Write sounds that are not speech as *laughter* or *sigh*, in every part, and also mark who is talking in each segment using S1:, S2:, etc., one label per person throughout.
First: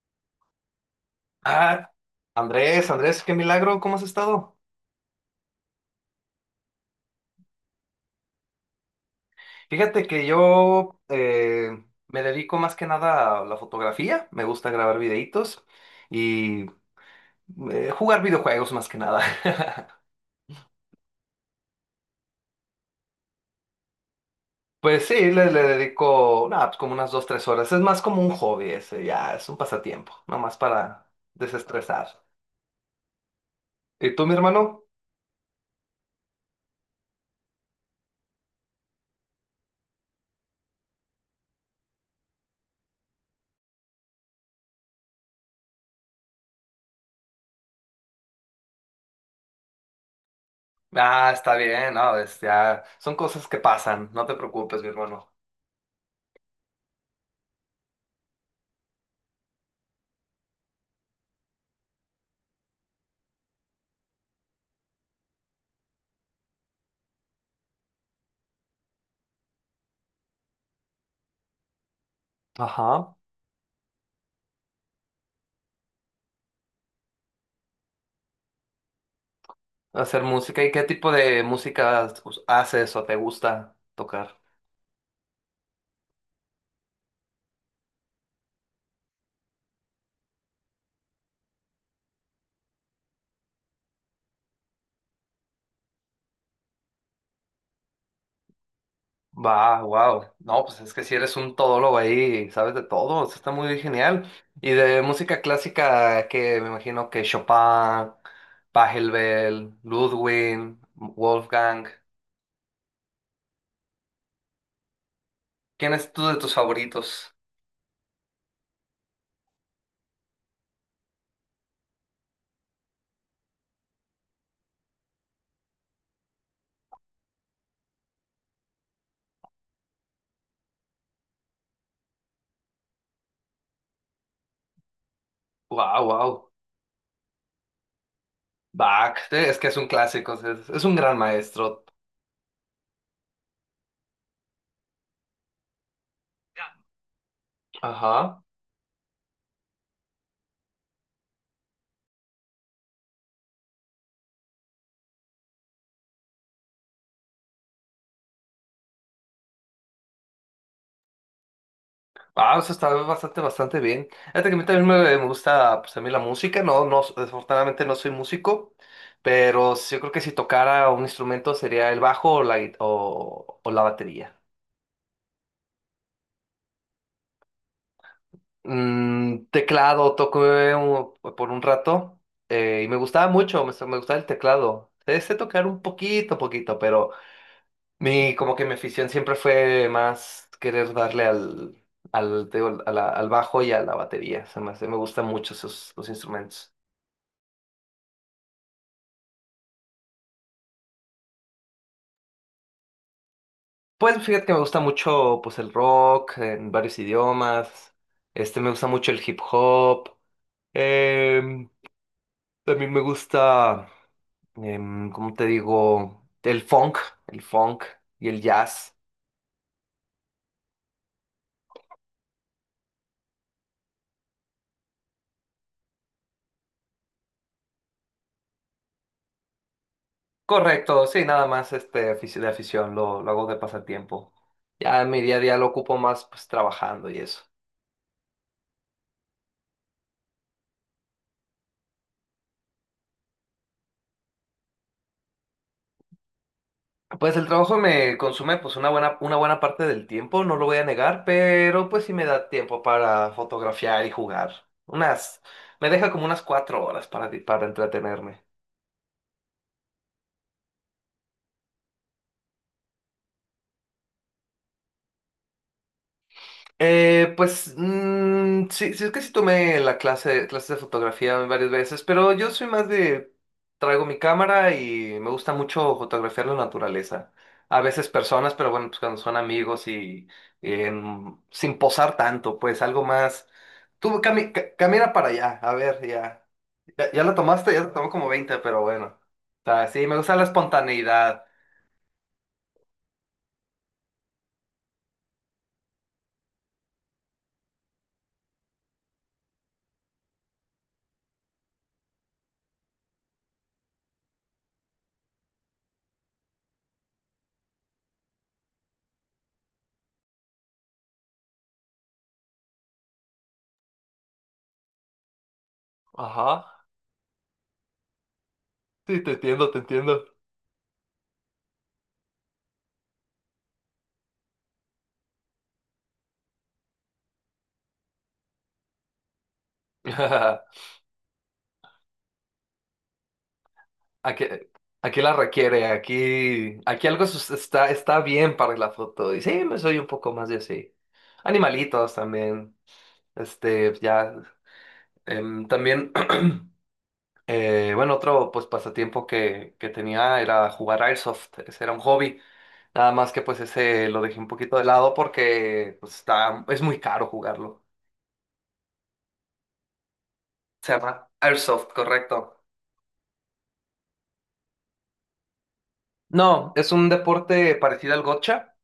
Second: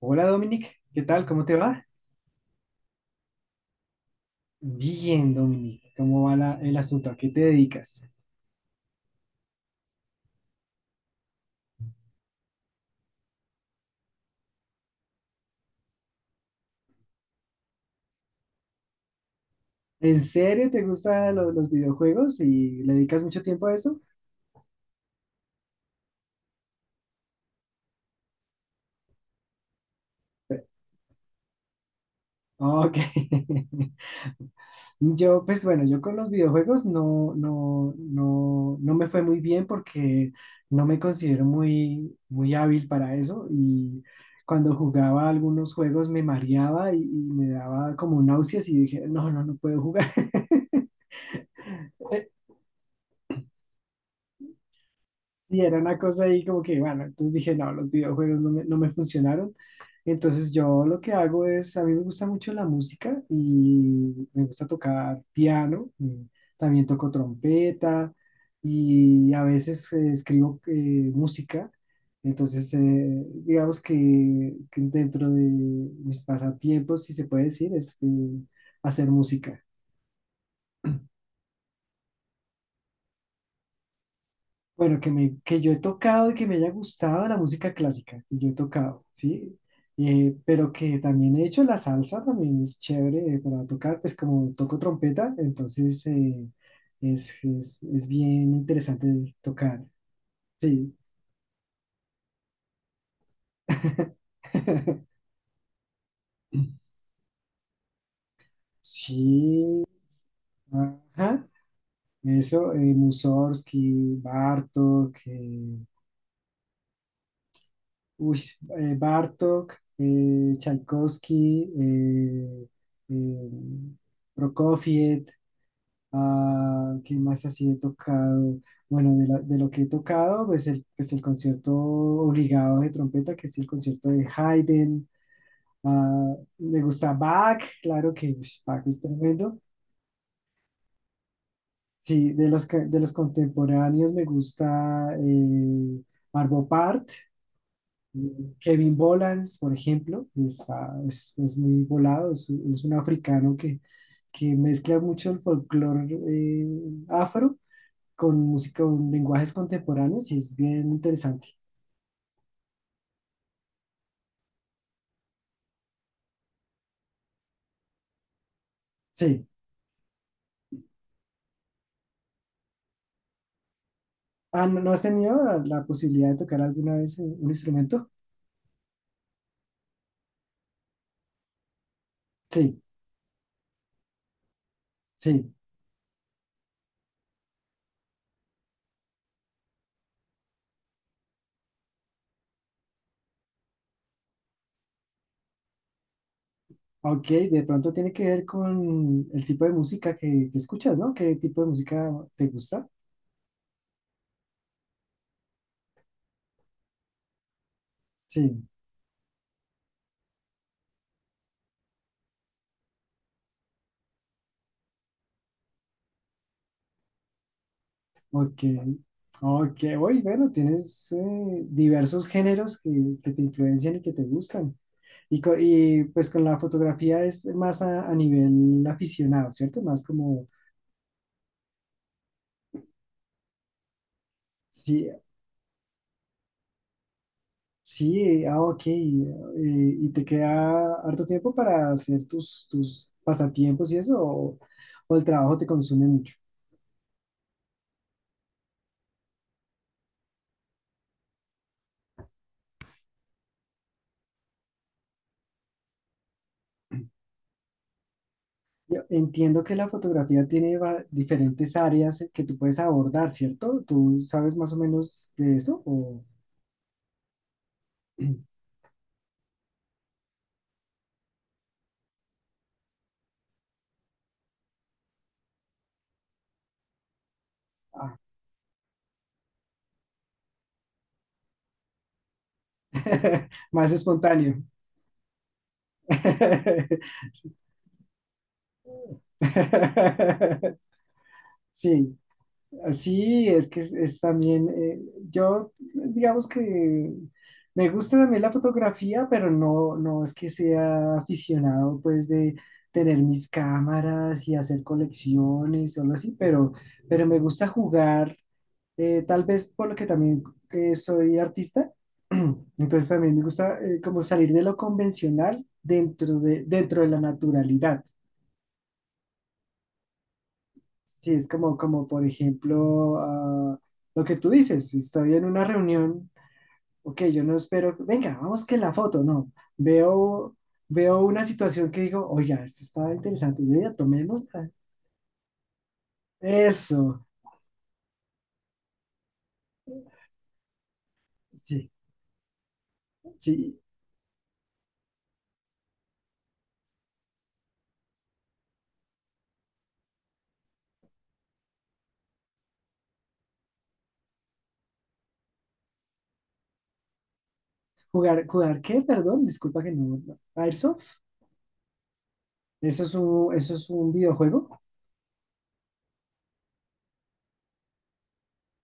S1: Hola, Dominic, ¿qué tal? ¿Cómo te va?
S2: Ah, Andrés, Andrés, qué milagro, ¿cómo has estado?
S1: Bien, Dominic, ¿cómo va el asunto? ¿A qué te dedicas?
S2: Fíjate que yo me dedico más que nada a la fotografía, me gusta grabar videitos y jugar videojuegos más que nada. *laughs*
S1: ¿En serio te gustan los videojuegos y le dedicas mucho tiempo a eso?
S2: Pues sí, le dedico nada, pues como unas 2, 3 horas. Es más como un hobby ese, ya, es un pasatiempo, nomás para desestresar.
S1: Ah, ok.
S2: ¿Y
S1: *laughs*
S2: tú, mi hermano?
S1: Yo, pues bueno, yo con los videojuegos no me fue muy bien porque no me considero muy, muy hábil para eso y cuando jugaba algunos juegos me mareaba y me daba como náuseas y dije, no, no, no puedo jugar.
S2: Ah, está bien, no,
S1: *laughs*
S2: ya, son cosas que pasan, no te preocupes, mi hermano.
S1: Sí, era una cosa ahí como que, bueno, entonces dije, no, los videojuegos no me funcionaron. Entonces, yo lo que hago es, a mí me gusta mucho la música y me gusta tocar piano, y también toco trompeta y a veces escribo música. Entonces,
S2: Ajá.
S1: digamos que dentro de mis pasatiempos, si se puede decir, es hacer música.
S2: Hacer música. ¿Y qué tipo de música haces o te gusta tocar?
S1: Bueno, que yo he tocado y que me haya gustado la música clásica, que yo he tocado, ¿sí? Pero que también he hecho la salsa, también es chévere para tocar, pues como toco trompeta, entonces es bien interesante
S2: Va,
S1: tocar,
S2: wow. No, pues es
S1: sí.
S2: que si eres un todólogo ahí, sabes de todo. Eso está muy genial. Y de
S1: *laughs*
S2: música clásica, que me imagino que Chopin, Pachelbel,
S1: Sí,
S2: Ludwig,
S1: ajá,
S2: Wolfgang.
S1: eso, Mussorgsky, Bartok,
S2: ¿Quién es tú de tus favoritos?
S1: uy, Bartók, Tchaikovsky, eh, Prokofiev, ah, ¿qué más así he tocado? Bueno, de lo que he tocado, pues pues el concierto obligado de trompeta, que es el concierto de Haydn.
S2: Wow,
S1: Ah,
S2: wow.
S1: me gusta Bach, claro que ush, Bach es
S2: Bach, es
S1: tremendo.
S2: que es un clásico, es un gran maestro.
S1: Sí, de los contemporáneos me gusta Arvo Pärt.
S2: Ajá.
S1: Mm, Kevin Bolans, por ejemplo, está, es muy volado, es un africano que mezcla mucho el folclore afro con música, con lenguajes contemporáneos y es bien interesante.
S2: Ah, o sea, está bastante, bastante bien. Fíjate que a mí también me gusta, pues, a mí la música, no, no, desafortunadamente no soy músico,
S1: Sí.
S2: pero sí, yo creo que si tocara un instrumento sería el bajo o o la batería.
S1: Ah, ¿no, no has tenido la, la posibilidad de tocar alguna vez un instrumento?
S2: Teclado, toco por un rato
S1: Sí,
S2: y me gustaba mucho, me gustaba el teclado. Sé
S1: sí.
S2: tocar un poquito, poquito, pero como que mi afición siempre fue más querer darle al, te digo, al bajo y a la batería. Me gustan mucho esos los instrumentos.
S1: Ok, de pronto tiene que ver con el tipo de música que escuchas, ¿no? ¿Qué tipo de música te gusta?
S2: Pues fíjate que me gusta mucho pues el rock en varios idiomas.
S1: Sí.
S2: Me gusta mucho el hip hop. em, También me gusta, ¿cómo te digo? El funk y el
S1: Ok,
S2: jazz.
S1: ok, oye, bueno, tienes diversos géneros que te influencian y que te gustan. Y, pues con la fotografía es más a nivel aficionado, ¿cierto? Más como,
S2: Correcto, sí, nada más de afición, lo hago de pasatiempo. Ya
S1: sí,
S2: en mi día a día lo ocupo más pues trabajando y eso.
S1: sí, ok, y te queda harto tiempo para hacer tus, tus pasatiempos y eso, o el trabajo te consume mucho.
S2: Pues el trabajo me consume pues una buena parte del tiempo, no lo voy a negar, pero pues sí me da tiempo para fotografiar y jugar. Me deja como unas 4 horas
S1: *clears throat*
S2: para, entretenerme.
S1: Yo entiendo que la fotografía tiene diferentes áreas que tú puedes abordar, ¿cierto? ¿Tú sabes más o menos de eso? O...
S2: Pues
S1: *clears throat*
S2: sí, sí, es que sí tomé clases de fotografía varias veces, pero yo soy más de, traigo mi cámara y me gusta mucho fotografiar la naturaleza. A veces
S1: Ah,
S2: personas, pero bueno, pues cuando son amigos y sin posar tanto, pues algo más.
S1: *laughs* más
S2: Tú
S1: espontáneo.
S2: camina para allá, a ver, ya. Ya, ya la
S1: *laughs*
S2: tomaste, ya te tomó como 20 pero bueno. O sea, sí, me gusta la espontaneidad.
S1: Sí, así es que es también, yo digamos que me gusta también la fotografía, pero no, no es que sea aficionado pues de tener mis cámaras y hacer colecciones o algo así, pero me gusta jugar. Tal vez por lo que también soy artista, *clears throat* entonces también me gusta como salir de lo convencional
S2: Ajá,
S1: dentro de la naturalidad.
S2: sí, te entiendo, te entiendo.
S1: Sí, es como, como por ejemplo, ah, lo que tú dices, si estoy en una reunión, ok, yo no espero, venga, vamos que la foto, no, veo,
S2: *laughs*
S1: veo una situación que digo, oiga, esto está interesante, venga, tomemos
S2: Aquí, Aquí la requiere, aquí
S1: eso,
S2: algo está, bien para la foto. Y sí, me soy un poco más de así.
S1: sí,
S2: Animalitos también.
S1: sí,
S2: Ya. También, *clears throat* bueno, otro pues pasatiempo que tenía era jugar Airsoft. Ese era un hobby. Nada más que pues ese lo dejé un poquito de lado porque pues, es muy caro jugarlo.
S1: jugar, jugar, ¿qué? Perdón, disculpa que no, no. A ver,
S2: Se llama Airsoft, correcto.
S1: eso es un, eso es un videojuego.
S2: No, es un deporte parecido al gotcha.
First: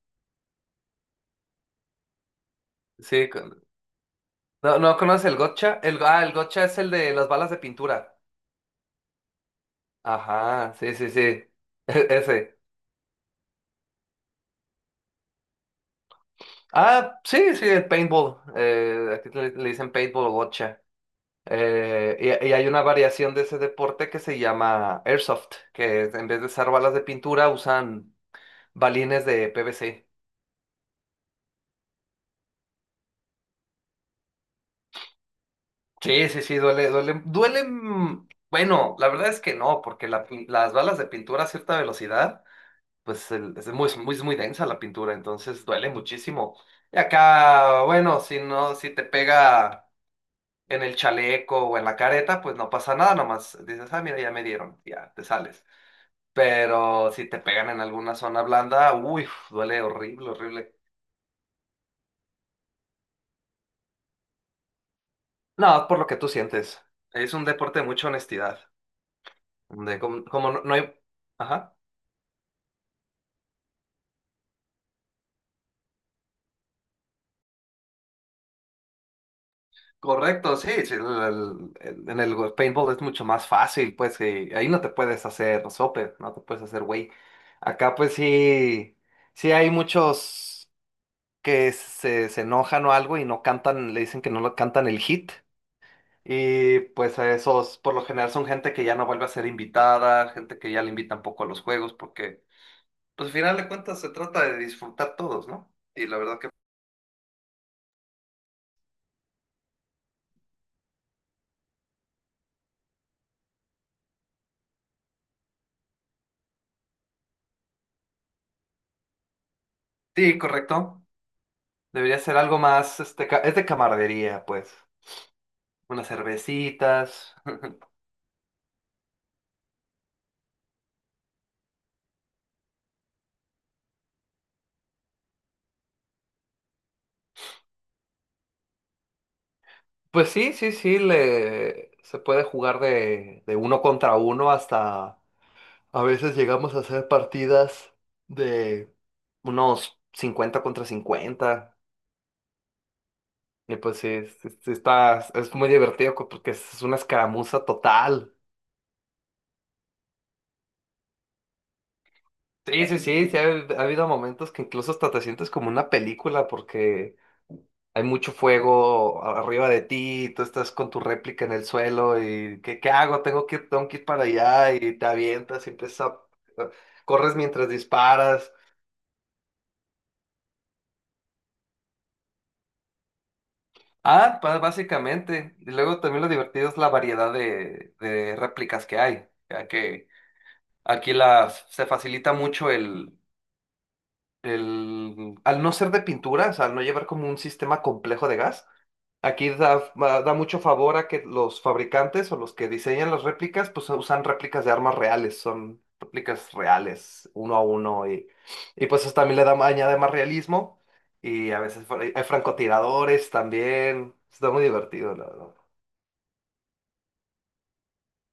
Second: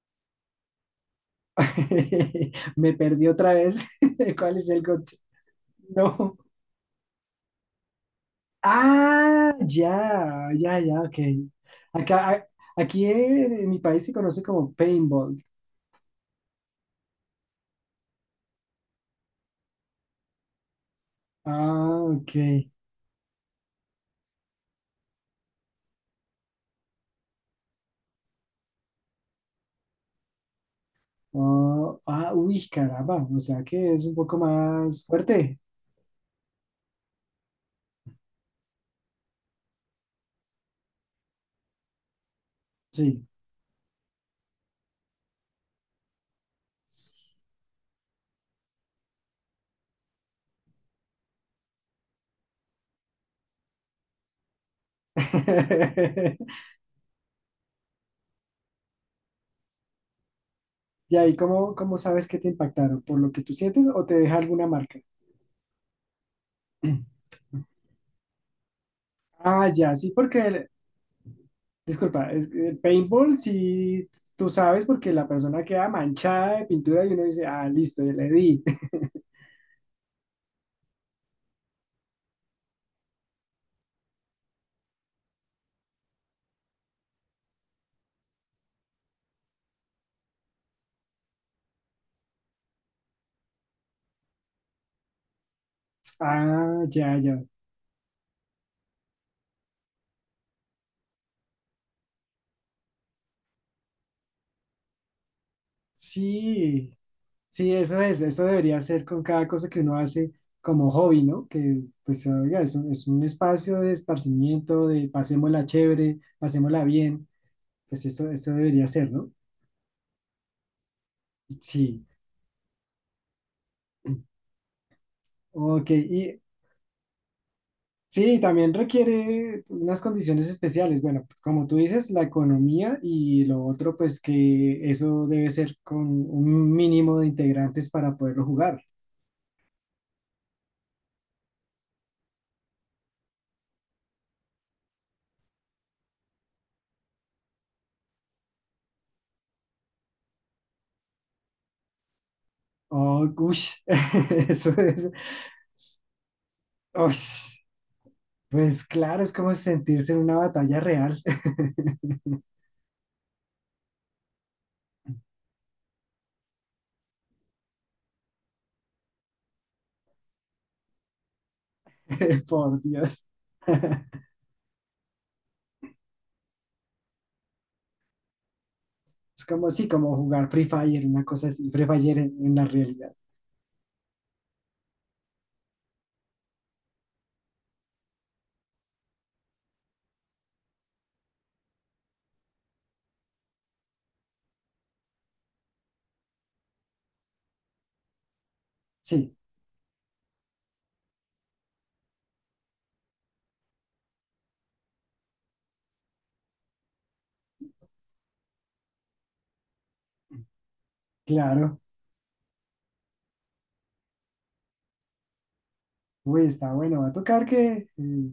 S1: *laughs* Me perdí
S2: Sí,
S1: otra vez. *laughs* ¿Cuál es
S2: no,
S1: el
S2: no
S1: coche?
S2: conoces el gotcha. El
S1: No.
S2: gotcha es el de las balas de pintura.
S1: Ah, ya,
S2: Ajá,
S1: ya,
S2: sí,
S1: ya,
S2: sí,
S1: ok.
S2: sí. *laughs*
S1: Acá,
S2: Ese.
S1: aquí en mi país se conoce como paintball.
S2: Ah, sí, sí, el paintball. Aquí le dicen paintball o gotcha.
S1: Ah, ok.
S2: Y hay una variación de ese deporte que se llama airsoft, en vez de usar balas de pintura usan balines de PVC.
S1: Oh, ah, uy, caramba. O sea que es un poco más fuerte.
S2: Sí, sí, sí, duele, duele, duele. Bueno, la verdad es que no, porque las balas de pintura a cierta velocidad.
S1: Sí.
S2: Pues es muy, muy, muy densa la pintura, entonces duele muchísimo. Y acá, bueno, si te pega en el chaleco o en la careta, pues no pasa nada, nomás dices, ah, mira, ya me dieron, ya te sales.
S1: *laughs*
S2: Pero si te pegan en alguna zona blanda, uy, duele horrible, horrible.
S1: Y ahí ¿cómo, cómo sabes que te impactaron? ¿Por lo que tú sientes o te deja alguna marca? *clears throat*
S2: No, por lo que tú sientes. Es un deporte de mucha honestidad,
S1: Ah, ya,
S2: de
S1: sí,
S2: como no,
S1: porque
S2: no hay... Ajá.
S1: disculpa, es que paintball si tú sabes porque la persona queda manchada de pintura y uno dice, ah, listo, ya le di. *laughs*
S2: Correcto, sí, sí, en el paintball es mucho más fácil, pues que ahí no te puedes hacer sope, no te puedes hacer güey. Acá pues sí, sí hay muchos que se enojan o algo y no cantan, le dicen que no lo cantan el hit. Y
S1: Ah, ya,
S2: pues a
S1: ya.
S2: esos por lo general son gente que ya no vuelve a ser invitada, gente que ya le invitan poco a los juegos, porque pues al final de cuentas se trata de disfrutar todos, ¿no? Y la verdad que
S1: Sí, sí, eso es, eso debería ser con cada cosa que uno hace como hobby, ¿no? Que pues oiga, es un espacio de esparcimiento, de pasémosla chévere, pasémosla bien, pues eso debería ser, ¿no?
S2: sí, correcto.
S1: Sí,
S2: Debería ser algo más, es de
S1: *clears throat*
S2: camaradería, pues.
S1: ok,
S2: Unas
S1: y
S2: cervecitas. *laughs*
S1: sí, también requiere unas condiciones especiales, bueno, como tú dices, la economía y lo otro, pues que eso debe ser con un mínimo de integrantes para poderlo jugar.
S2: Pues sí, sí, sí, le se puede jugar de, uno contra uno hasta a veces llegamos a hacer partidas de unos 50 contra 50.
S1: Oh,
S2: Y
S1: ush,
S2: pues sí,
S1: *laughs*
S2: sí,
S1: eso
S2: sí
S1: es.
S2: es muy divertido porque es una
S1: Ush.
S2: escaramuza total.
S1: Pues claro, es como sentirse en una batalla real.
S2: Sí, sí, sí, sí, ha habido momentos que incluso hasta te sientes como una película porque hay mucho fuego arriba de ti, y tú estás con tu réplica en el suelo
S1: *laughs*
S2: y ¿qué,
S1: Por
S2: qué hago?
S1: Dios.
S2: Tengo que ir para
S1: *laughs*
S2: allá y te avientas y empiezas a... Corres mientras disparas.
S1: Es como, sí, como jugar Free Fire, una cosa así, Free Fire en la realidad.
S2: Ah, básicamente. Y luego también lo divertido es la variedad de réplicas que hay, ya que se facilita mucho el... Al no ser de pinturas, al no llevar como un sistema complejo de gas.
S1: Sí,
S2: Aquí da mucho favor a que los fabricantes o los que diseñan las réplicas, pues usan réplicas de armas reales, son réplicas reales, uno a uno, y pues eso también le da, añade más realismo, y a
S1: claro.
S2: veces hay francotiradores también, está muy divertido, la verdad.
S1: Uy, está bueno. Va a tocar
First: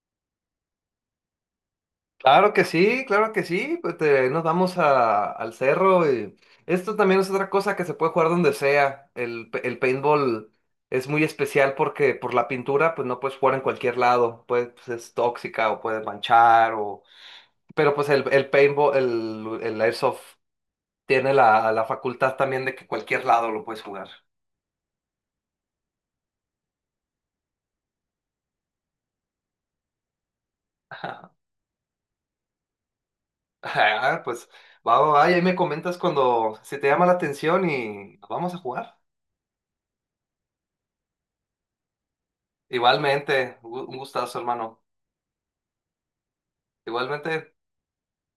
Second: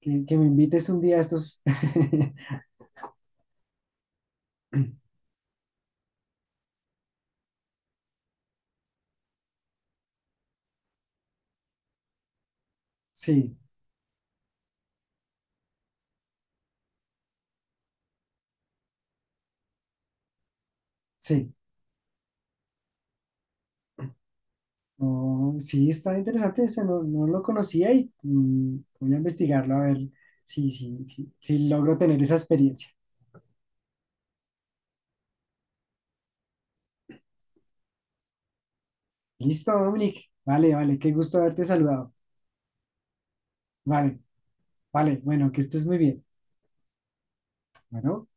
S1: que me invites un día a estos. *laughs*
S2: Claro que sí, claro que sí. Pues nos vamos al cerro y esto también es otra cosa que se puede jugar donde sea. El paintball es muy especial porque por la pintura pues no puedes jugar
S1: Sí,
S2: en cualquier lado. Pues, es tóxica o puede manchar o... Pero pues el paintball, el airsoft tiene
S1: sí.
S2: la facultad también de que cualquier lado lo puedes jugar.
S1: No, sí, está interesante ese, no, no lo conocía y mm, voy a investigarlo a ver si,
S2: *laughs*
S1: si logro tener esa experiencia.
S2: Ah, pues va, va, va, y ahí me comentas cuando si te llama la atención y vamos a jugar.
S1: Listo, Dominic. Vale, vale, qué gusto haberte saludado.
S2: Igualmente, un
S1: Vale.
S2: gustazo, hermano.
S1: Vale, bueno, que estés muy bien.
S2: Igualmente.
S1: Bueno.